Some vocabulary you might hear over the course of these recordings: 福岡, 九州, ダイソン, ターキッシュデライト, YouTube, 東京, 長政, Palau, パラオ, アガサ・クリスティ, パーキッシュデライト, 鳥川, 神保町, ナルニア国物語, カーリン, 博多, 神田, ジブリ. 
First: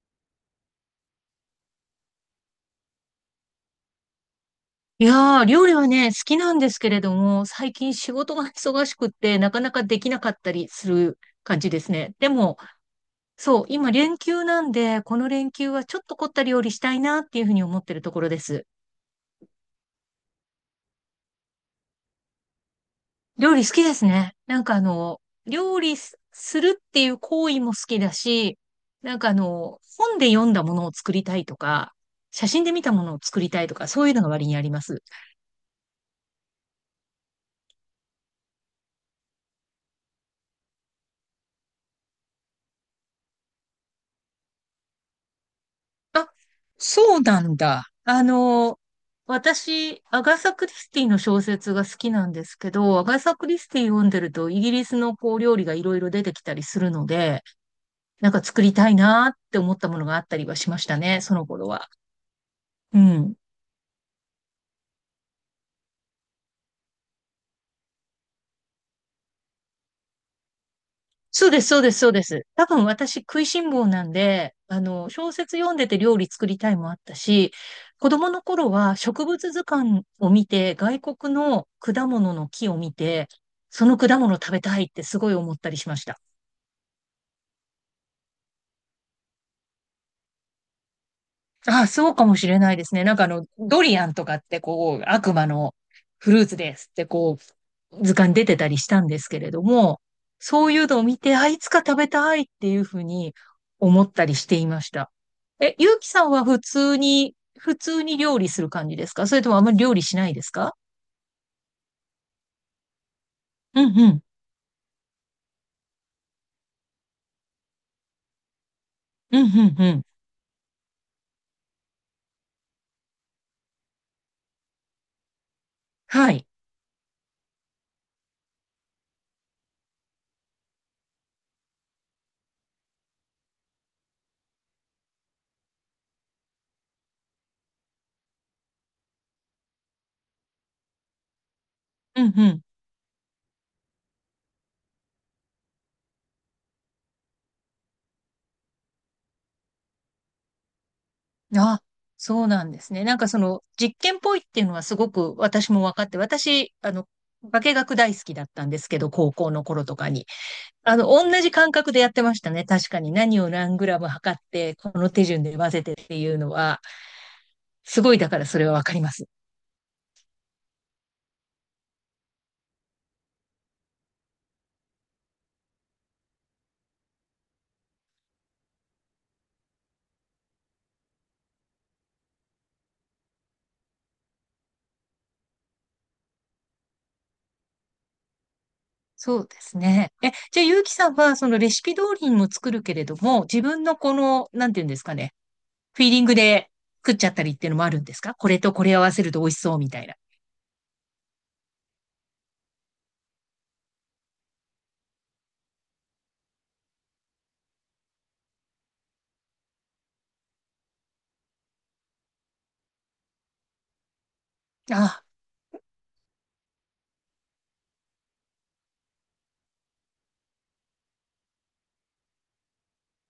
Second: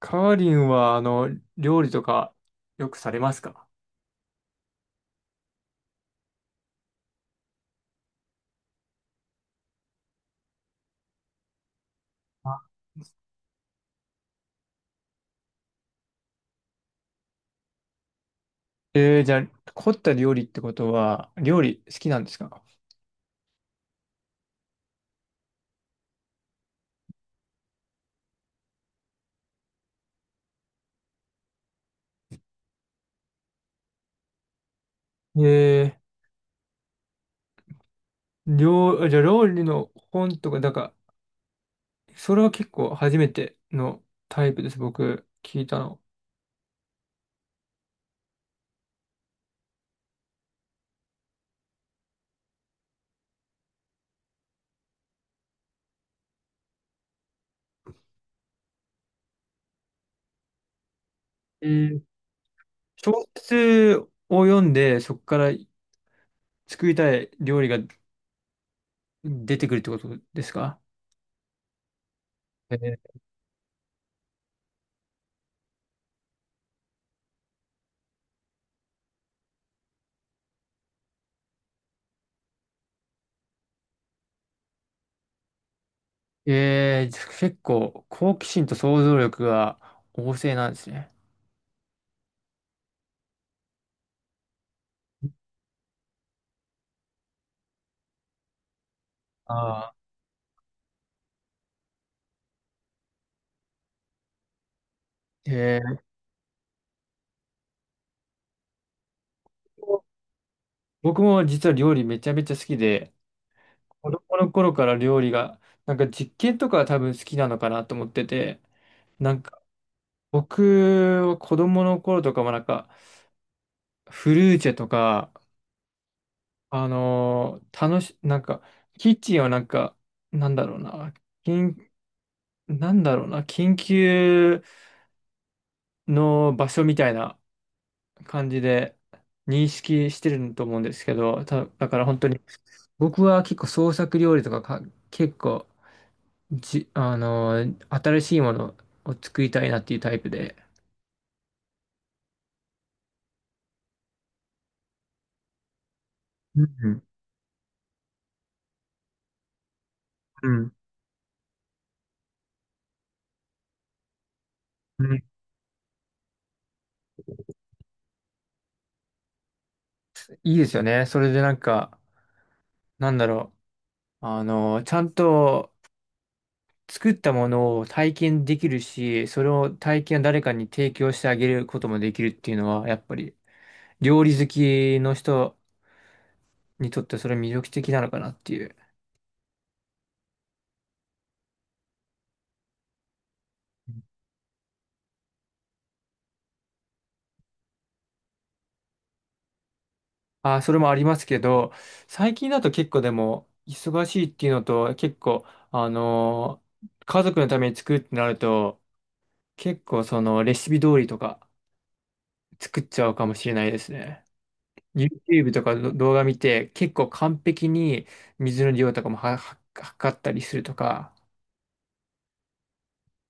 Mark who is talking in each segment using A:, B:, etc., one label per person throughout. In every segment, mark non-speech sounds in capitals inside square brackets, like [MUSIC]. A: カーリンは、料理とかよくされますか？
B: いやー、料理はね、好きなんですけれども、最近仕事が忙しくって、なかなかできなかったりする感じですね。でも、
A: あ
B: そう、今連休なんで、この連休はちょっと凝った料理したいなっていうふうに思ってるところです。
A: じゃあ、凝った料理ってことは、料理好きなんですか？
B: 料理好きですね。なんか料理すするっていう行為も好きだし、なんか本で読んだものを作りたいとか、写真で見たものを作りたいとか、そういうのが割にあります。
A: えじゃあ料理の本とか、だから、それは結構初めてのタイプです、僕、聞いたの。
B: あ、そうなんだ。私、アガサ・クリスティの小説が好きなんですけど、アガサ・クリスティ読んでると、イギリスのこう料理がいろいろ出てきたりするので、なんか作りたいなーって思ったものがあったりはしましたね、その
A: え
B: 頃は。
A: ー、
B: う
A: 小
B: ん。
A: 説を読んで、そこから作りたい料理が出てくるってことですか？
B: そうです、そうです、そうです。多
A: え
B: 分
A: ー、
B: 私食いしん坊なんで、小説読んでて料理作りたいもあったし、子供の頃は植物図鑑を見て、外国の果物の木を見て、その果物食べたいってすごい思ったりしました。
A: 結構、好奇心と想像力が旺盛なんですね。
B: ああ、そうかもしれないですね。なんかドリアンとかってこう、悪魔のフルーツですってこう、図鑑出てたりしたんですけれ
A: あ
B: ど
A: あ。
B: も、そういうのを見て、あ、いつか食べたいっていうふうに思ったりしていました。え、
A: え
B: ゆ
A: ー
B: うきさんは普通に、普通に料理する感じですか？それともあまり料理しないですか？
A: 僕も実は料理めちゃめちゃ好きで、
B: うんう
A: 子
B: ん。
A: 供の頃から料理が、なんか実験とかは多分好きなのかなと思ってて、な
B: う
A: ん
B: ん
A: か
B: うんうん。
A: 僕は子供の頃とかもなんかフルーチェとか、
B: はい。
A: あのー楽し、なんかキッチンをなんか、なんだろうな、緊、なんだろうな、緊急の場所みたいな感じで認識してると思うんですけど、だから本当
B: うん
A: に
B: う
A: 僕は結構創作料理とか結構じ、あの、新しいものを作りたいなっていうタイプで。
B: ん。あ、そうなんですね。なんかその実験っぽいっていうのはすごく私も分かって、
A: う
B: 私、
A: ん、
B: 化学大好きだったんですけど、高校の頃とかに。
A: うん、
B: 同じ感覚でやってましたね。確かに何を何グラム測って、こ
A: う
B: の
A: ん。
B: 手順で混ぜてっていうのは、すごいだからそれはわかります。
A: いいですよね。それでなんか、なんだろう。あの、ちゃんと作ったものを体験できるし、それを体験を誰かに提供してあげることもできるっていうのは、やっぱり料理好きの人にとってそれ魅力的なのかなっていう。
B: そうですね。え、じゃあ、ゆうきさんは、そのレシピ通りにも作るけれども、自分のこの、なんていうんですかね、フィーリングで食っちゃったりっていうのもあるんですか？これとこれ合わせると美味しそうみたいな。
A: あ、それもありますけど、最近だと結構でも忙しいっていうのと、結構、あの、家族のために作るってなると、結構そのレシピ通りとか作っちゃうかもしれないですね。
B: あ、
A: YouTube とかの動画見て結構完璧に水の量とかも測ったりするとか。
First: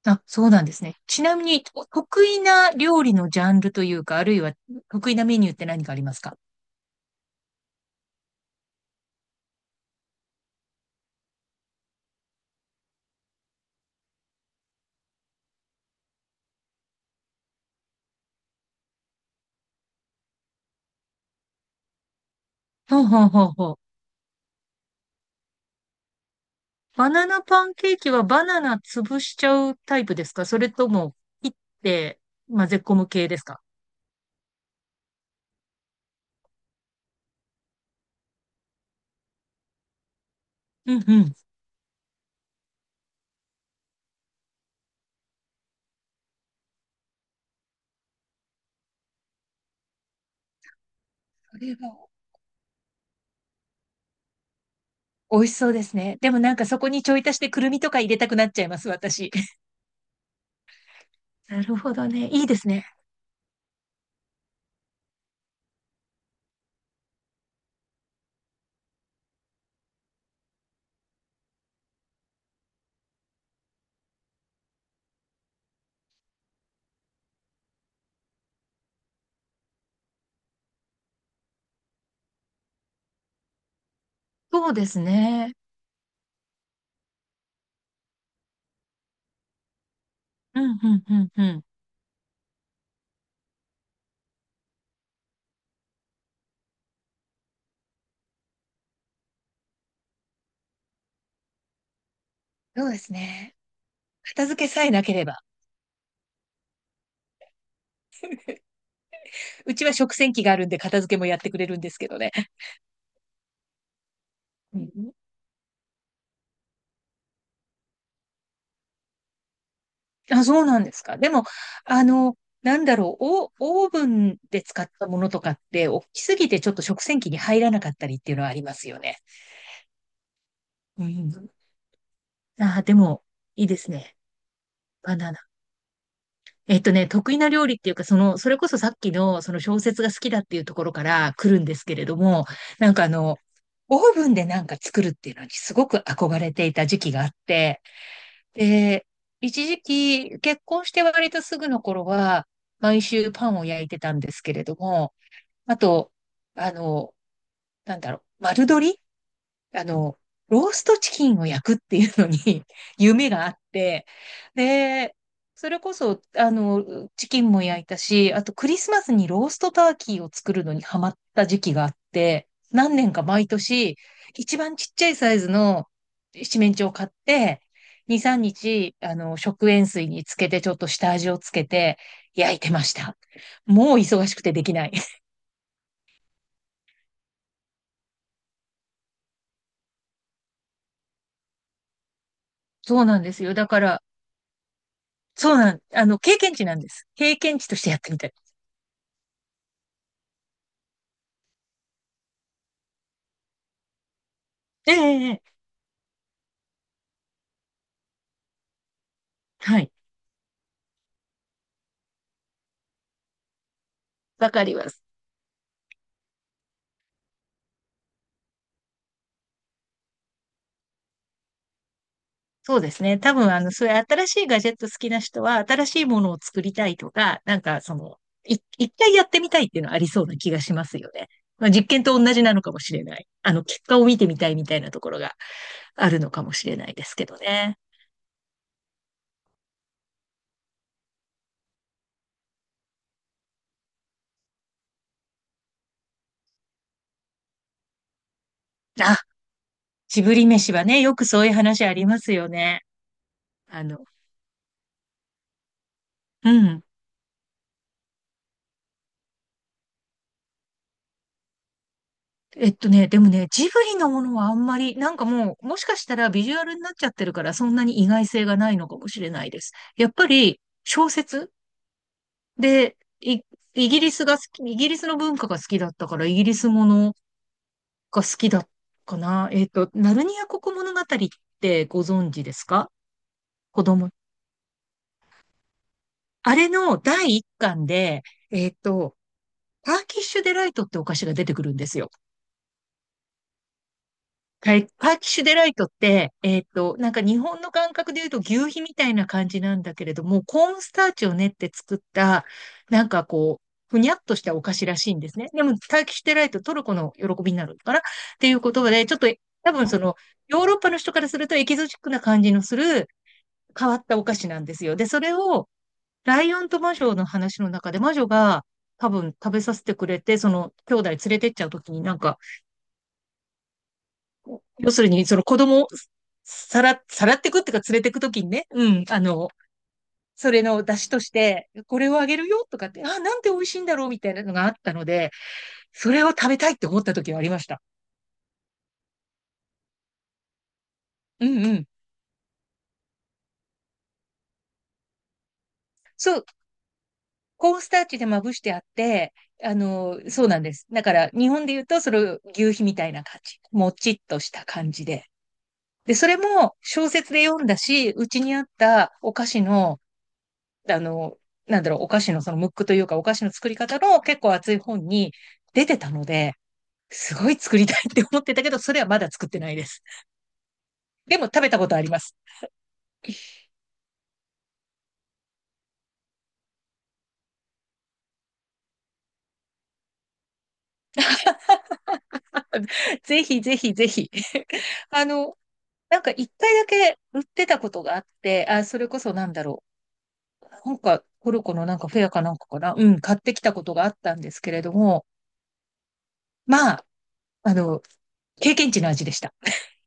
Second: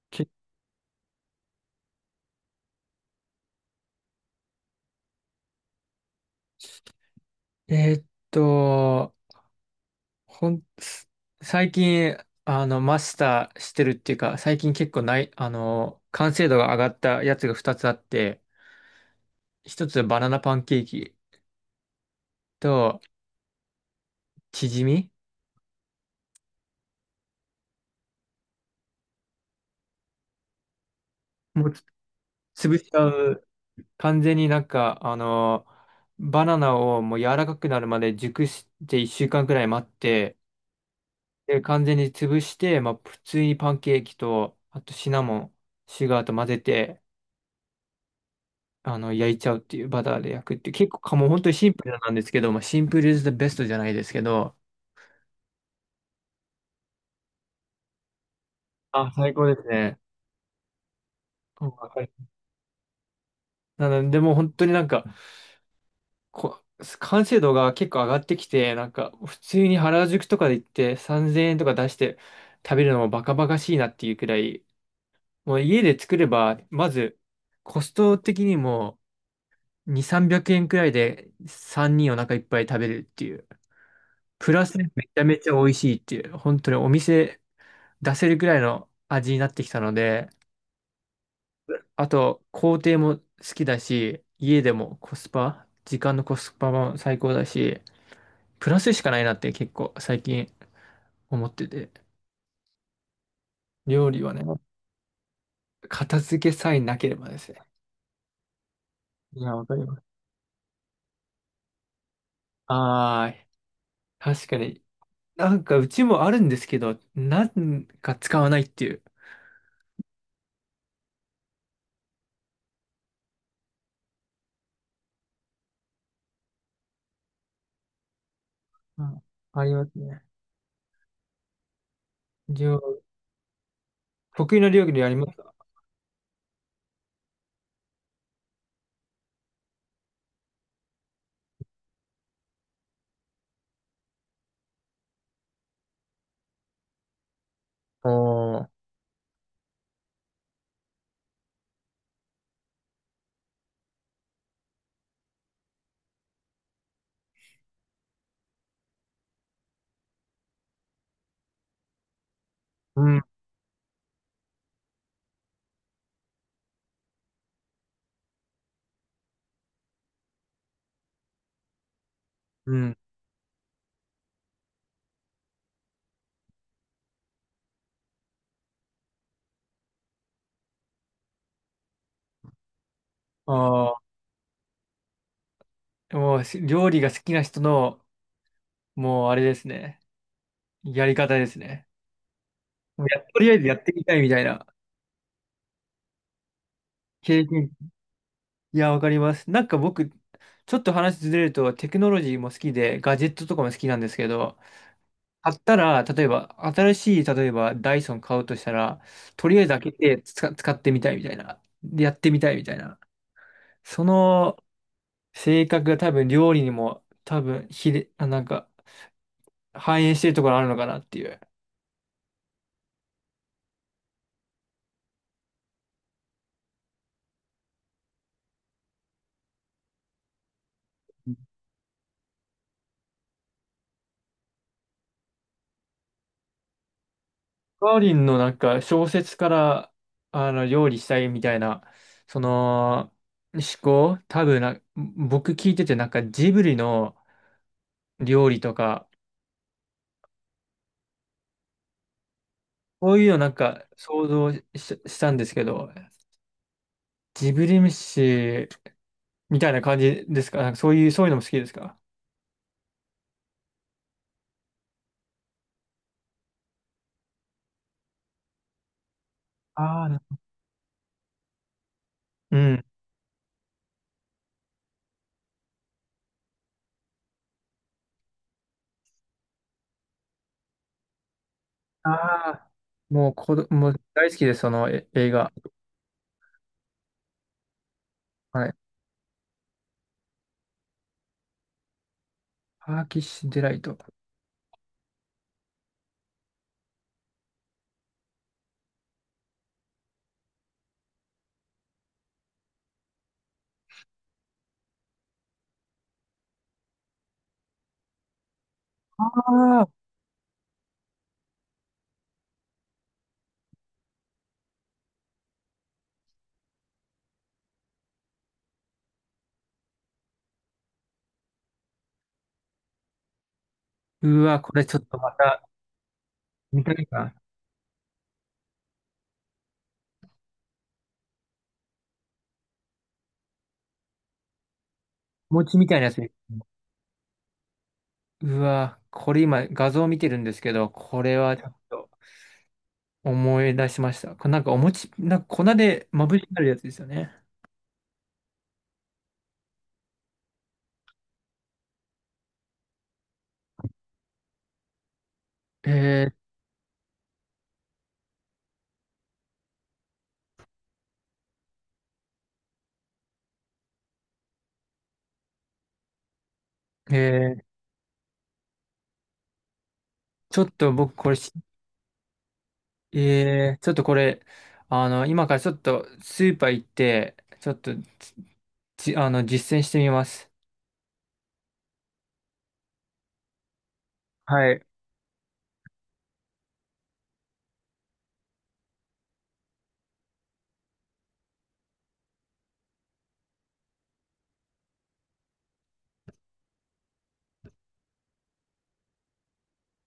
B: あ、
A: け
B: そうなんですね。ちなみに、お得意な料理のジャンルというか、あるいは得意なメニューって何かありますか？
A: えーっと、ほん、す最近あのマスターしてるっていうか最近結構ない、あの、完成度が上がったやつが2つあって、1つはバナナパンケーキと
B: ほうほうほうほう。
A: チヂミ。
B: バナナパンケーキはバナナ潰しちゃうタイプですか？それとも切っ
A: もうつ
B: て混
A: 潰
B: ぜ
A: し
B: 込
A: ちゃ
B: む系です
A: う。
B: か？
A: 完全になんか、バナナをもう柔らかくなるまで熟して1週間くらい待って、
B: うんうん。
A: で、完全に潰して、まあ、普通にパンケーキと、あとシナモン、シュガーと混ぜて、あの、焼いちゃうっていう、バターで焼くっていう、結構かもう本当に
B: そ
A: シン
B: れ
A: プル
B: は
A: なんですけど、まあ、シンプル is the best じゃないですけど、
B: 美味しそうですね。でもなんかそこにちょい足してくるみとか入れたくなっちゃいます、
A: あ、
B: 私。
A: 最高ですね。
B: な
A: うん、
B: る
A: わ
B: ほ
A: か
B: ど
A: る。
B: ね。いいですね。
A: なので、もう本当になんか、こ、完成度が結構上がってきて、なんか普通に原宿とかで行って3000円とか出して食べるのもバカバカしいなっていうくらい、もう家で作れば、まずコスト的にも2、300円くえんくらいで3人お腹いっぱい食べるっていう、プラ
B: そう
A: ス
B: で
A: め
B: す
A: ちゃめち
B: ね。
A: ゃ美味しいっていう、本当にお店出せるくらいの味になってきたので、
B: うん、うん、うん、うん。
A: あと工程も好きだし、家でもコスパ、時間のコスパも最高だし、プラスしかないなって結構最近思ってて。
B: そうですね。
A: 料理はね、
B: 片付けさえなければ。
A: 片付けさえなければですね。いや、わか
B: う
A: り
B: ちは
A: ます。
B: 食洗機があるんで片付けもやってくれるんですけどね。
A: ああ、確か
B: う
A: に。
B: ん。
A: なんかうちもあるんですけど、なんか使わないっていう。
B: あ、そうなんですか。でも、あの、なんだろう、オオーブンで使ったものとかって、大きすぎてちょっと食洗機に入らなかったりっていうのはありますよ
A: う
B: ね。
A: ん、ありますね。
B: うん。あ
A: 料
B: あ、でも、いいですね。
A: 得意な料理あ
B: バ
A: りま
B: ナ
A: す
B: ナ。
A: か？
B: 得意な料理っていうか、その、それこそさっきの、その小説が好きだっていうところから来るんですけれども、なんかオーブンでなんか作るっていうのにすごく憧れていた時期があって、
A: おー、
B: で、一時期、結婚して割とすぐの頃は、毎週パンを焼いてたんですけれども、あと、あの、なんだろう、丸鶏あの、ローストチキンを焼くっていうのに [LAUGHS]
A: うん、
B: 夢があって、で、それこそ、チキンも焼いたし、あとクリスマスにローストターキーを作るのにハマった時期があって、
A: う
B: 何
A: ん。
B: 年か毎年、一番ちっちゃいサイズの七面鳥を買って、2、3日、食塩水につけて、ちょっと下味をつけて、焼いてました。も
A: あ
B: う忙しくてできない。
A: あ、もうし料理が好きな人の、もうあれですね。やり方ですね。
B: そ
A: も
B: う
A: う
B: な
A: や、
B: んで
A: と
B: す
A: りあ
B: よ。
A: えず
B: だ
A: や
B: か
A: って
B: ら、
A: みたいみたいな。
B: そうなん、あの、経験値なんです。経
A: 経
B: 験値
A: 験、
B: としてやってみた。
A: いや、わかります。なんか僕、ちょっと話ずれると、テクノロジーも好きで、ガジェットとかも好きなんですけど、
B: ええ、ええ、
A: 買ったら、例えば、新しい、例えば、ダイソン買うとしたら、とりあえず
B: は
A: 開
B: い。
A: けて使、使ってみたいみたいな、でやってみたいみたいな、そ
B: わ
A: の
B: かります。
A: 性格が多分、料理にも、多分、ひれ、あ、なんか、反映してるところあるのかなっていう。
B: そうですね。多分、そういう新しいガジェット好きな人は、新しいものを作りたいとか、なんか、その、一回やってみたいっていうのはありそうな気がしますよね。まあ、実験と同じなのかもしれない。結果を見てみたいみたいなところがあるのかもしれないですけどね。
A: カーリンのなんか、小説から、あの、料理したいみたいな、その、思考、多分な、僕聞いてて、なんかジブリの、料理とか、
B: あ、ジブリ飯はね、よくそういう話ありますよね。
A: そういうのなん
B: あ
A: か
B: の、
A: 想像し、したんですけど、
B: うん。
A: ジブリ飯みたいな感じですか？なんかそういう、そういうのも好きですか？
B: でもね、ジブリのものはあんまり、なんかもう、もしかしたらビジュアルになっちゃってるから、そんなに意外性がないのかもしれないです。
A: あ
B: やっぱ
A: ー、
B: り、小説
A: うん。
B: で、イギリスが好き、イギリスの文化が好きだったから、イギリスものが好きだかな。えっと、ナルニア国物語ってご存知
A: あ
B: です
A: あ、
B: か？子
A: もう
B: 供。
A: 大好きです、その映画。
B: あれの第一巻で、
A: は
B: え
A: い。
B: っと、ターキッシュデライトってお菓子が出てくるんですよ。
A: パーキッシュデライト。
B: はイパーキッシュデライトって、えっと、なんか日本の感覚で言うと求肥みたいな感じなんだけれども、コーンスターチを練って作った、なんかこう、ふにゃっとしたお菓子らしいんですね。でも、パーキッシュデライト、トルコの喜びになるのかなっていう言葉で、ちょっ
A: あ
B: と多
A: あ、
B: 分その、ヨーロッパの人からするとエキゾチックな感じのする変わったお菓子なんですよ。で、それを、ライオンと魔女の話の中で、魔女が多分食べさせてくれて、その兄弟連れてっちゃうときになんか、
A: うわ、これ
B: 要
A: ちょ
B: す
A: っ
B: る
A: と
B: に、
A: ま
B: その子
A: た
B: 供を
A: 見
B: さ
A: た
B: ら、
A: い
B: さ
A: な。
B: らってくっていうか連れてくときにね、うん、それの出汁として、これをあげるよとかって、あ、なんて美味しいんだろうみたいなのがあったので、
A: 餅みたいな
B: そ
A: やつ。
B: れを食べたいって思った時はありました。
A: うわ、これ今画像見てるんですけど、これ
B: う
A: はち
B: ん
A: ょ
B: う
A: っ
B: ん。
A: と思い出しました。これなんかお餅、なんか粉でまぶ
B: そ
A: し
B: う、
A: てあるやつですよね。
B: コーンスターチでまぶしてあって、そうなんです。だから、日本で言うと、それ、牛皮みたいな感じ。もちっとした感じで。で、そ
A: え
B: れも小説で読んだし、うちにあったお菓子のあの、なんだろう、お菓子のそのムックというか、お菓子の作り方の結構厚い本に出てたので、
A: ー、
B: すご
A: え
B: い
A: ー
B: 作りたいって思ってたけど、それはまだ作ってないです。
A: ちょっと僕これ
B: でも
A: し、
B: 食べたことあります。[LAUGHS]
A: えー、ちょっとこれ、あの、今からちょっとスーパー行って、ちょっとじ、あの、実践してみます。
B: ぜひぜひぜひ。
A: は
B: [LAUGHS]
A: い。
B: あの、なんか一回だけ売ってたことがあって、あ、それこそなんだろう。なんかトルコのなんかフェアかなんかかな。うん、買ってきたことがあったんですけれども、まあ、あの、経験値の味でした。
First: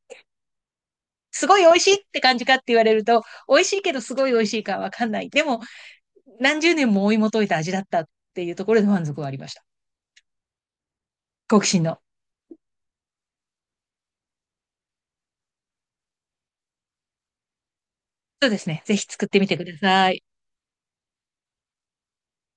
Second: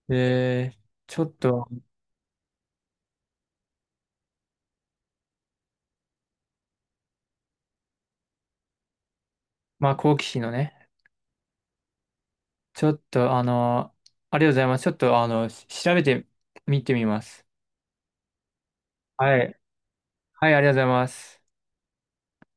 A: えー、ちょっ
B: すごい美
A: と、
B: 味しいって感じかって言われると、美味しいけどすごい美味しいかわかんない。でも、何十年も追い求めた味だったっていうところで満足はありました。
A: まあ、好奇心のね、
B: 好奇心の。
A: ちょっと、あの、ありがとうございます。ちょっと、あの、調べてみます。
B: そうですね。ぜひ作っ
A: は
B: てみて
A: い。
B: ください。
A: はい、ありがとうございます。